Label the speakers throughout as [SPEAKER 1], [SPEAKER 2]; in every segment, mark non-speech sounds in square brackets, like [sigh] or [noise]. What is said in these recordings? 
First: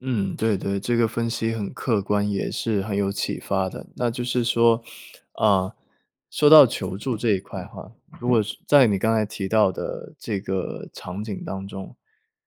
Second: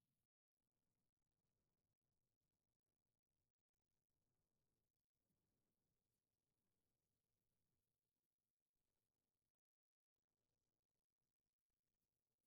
[SPEAKER 1] 嗯，对对，这个分析很客观，也是很有启发的。那就是说，呃，说到求助这一块哈，如果是在你刚才提到的这个场景当中，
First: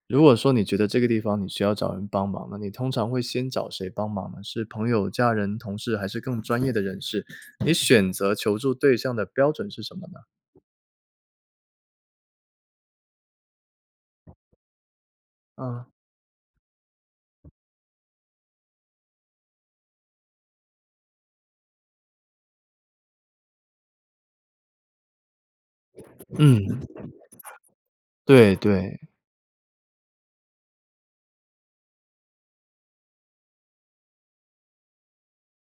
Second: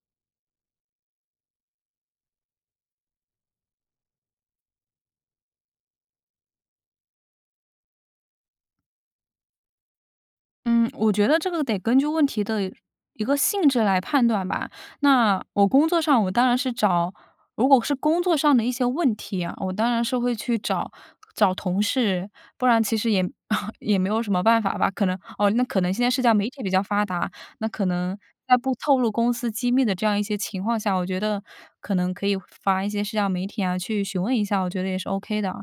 [SPEAKER 1] 如果说你觉得这个地方你需要找人帮忙，那你通常会先找谁帮忙呢？是朋友、家人、同事还是更专业的人士，你选择求助对象的标准是什么呢？
[SPEAKER 2] 嗯，我觉得这个得根据问题的一个性质来判断吧。那我
[SPEAKER 1] 嗯。
[SPEAKER 2] 工作上我当然是找如果是工作上的一些问题啊，我当然是会去找找同事，不然其实也- [chuckles] 也没有什么办法吧，可能哦，那可能现在社交媒体比较
[SPEAKER 1] 嗯。
[SPEAKER 2] 发达，那可能
[SPEAKER 1] 对
[SPEAKER 2] 在不
[SPEAKER 1] 对。
[SPEAKER 2] 透露公司机密的这样一些情况下，我觉得可能可以发一些社交媒体啊去询问一下，我觉得也是 OK 的。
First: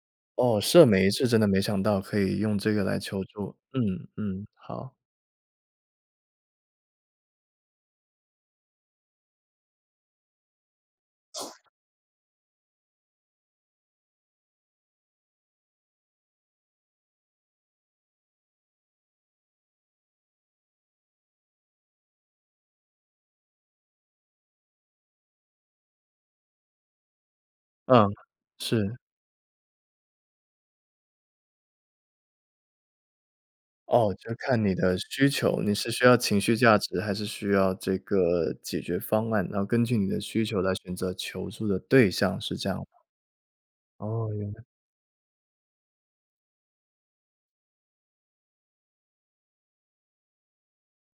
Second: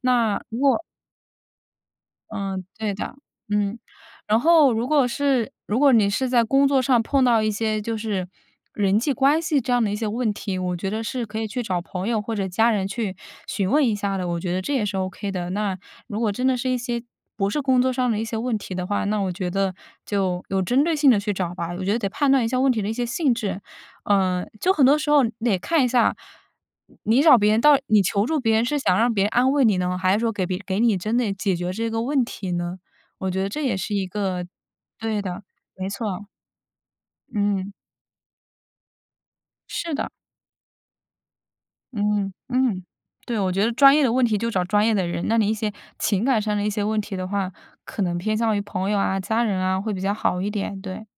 [SPEAKER 2] 那如
[SPEAKER 1] 哦，
[SPEAKER 2] 果
[SPEAKER 1] 社媒是真的没想到，可以用
[SPEAKER 2] 嗯，
[SPEAKER 1] 这个
[SPEAKER 2] 对
[SPEAKER 1] 来
[SPEAKER 2] 的。
[SPEAKER 1] 求助。
[SPEAKER 2] 嗯，
[SPEAKER 1] 嗯，
[SPEAKER 2] 然
[SPEAKER 1] 嗯，
[SPEAKER 2] 后如
[SPEAKER 1] 好。
[SPEAKER 2] 果是如果你是在工作上碰到一些就是人际关系这样的一些问题，我觉得是可以去找朋友或者家人去询问一下的，我觉得这也是 OK 的。那如果真的是一些不是工作上的一些问题的话，那我觉得就有针对性地去找吧，我觉得得判断一下问题的一些性质。呃，就很多时候得看一下，你你找别人到你
[SPEAKER 1] 嗯，
[SPEAKER 2] 求助别人是
[SPEAKER 1] 是。
[SPEAKER 2] 想让别人安慰你呢？还是说给别给你真的解决这个问题呢？我觉得这也是一
[SPEAKER 1] 哦，就是
[SPEAKER 2] 个
[SPEAKER 1] 看你的
[SPEAKER 2] 对
[SPEAKER 1] 需
[SPEAKER 2] 的，
[SPEAKER 1] 求，你
[SPEAKER 2] 没
[SPEAKER 1] 是需要
[SPEAKER 2] 错。
[SPEAKER 1] 情绪价值，还是需
[SPEAKER 2] 嗯。
[SPEAKER 1] 要这个解决方案，然后根
[SPEAKER 2] 是
[SPEAKER 1] 据你
[SPEAKER 2] 的。
[SPEAKER 1] 的需求来选择求助的对
[SPEAKER 2] 嗯，
[SPEAKER 1] 象，是这样吗？
[SPEAKER 2] 嗯，对，我觉得专业的问
[SPEAKER 1] 哦，
[SPEAKER 2] 题就
[SPEAKER 1] 原来
[SPEAKER 2] 找专业的人。那你一些情感上的一些问题的话，可能偏向于朋友啊、家人啊，会比较好一点，对。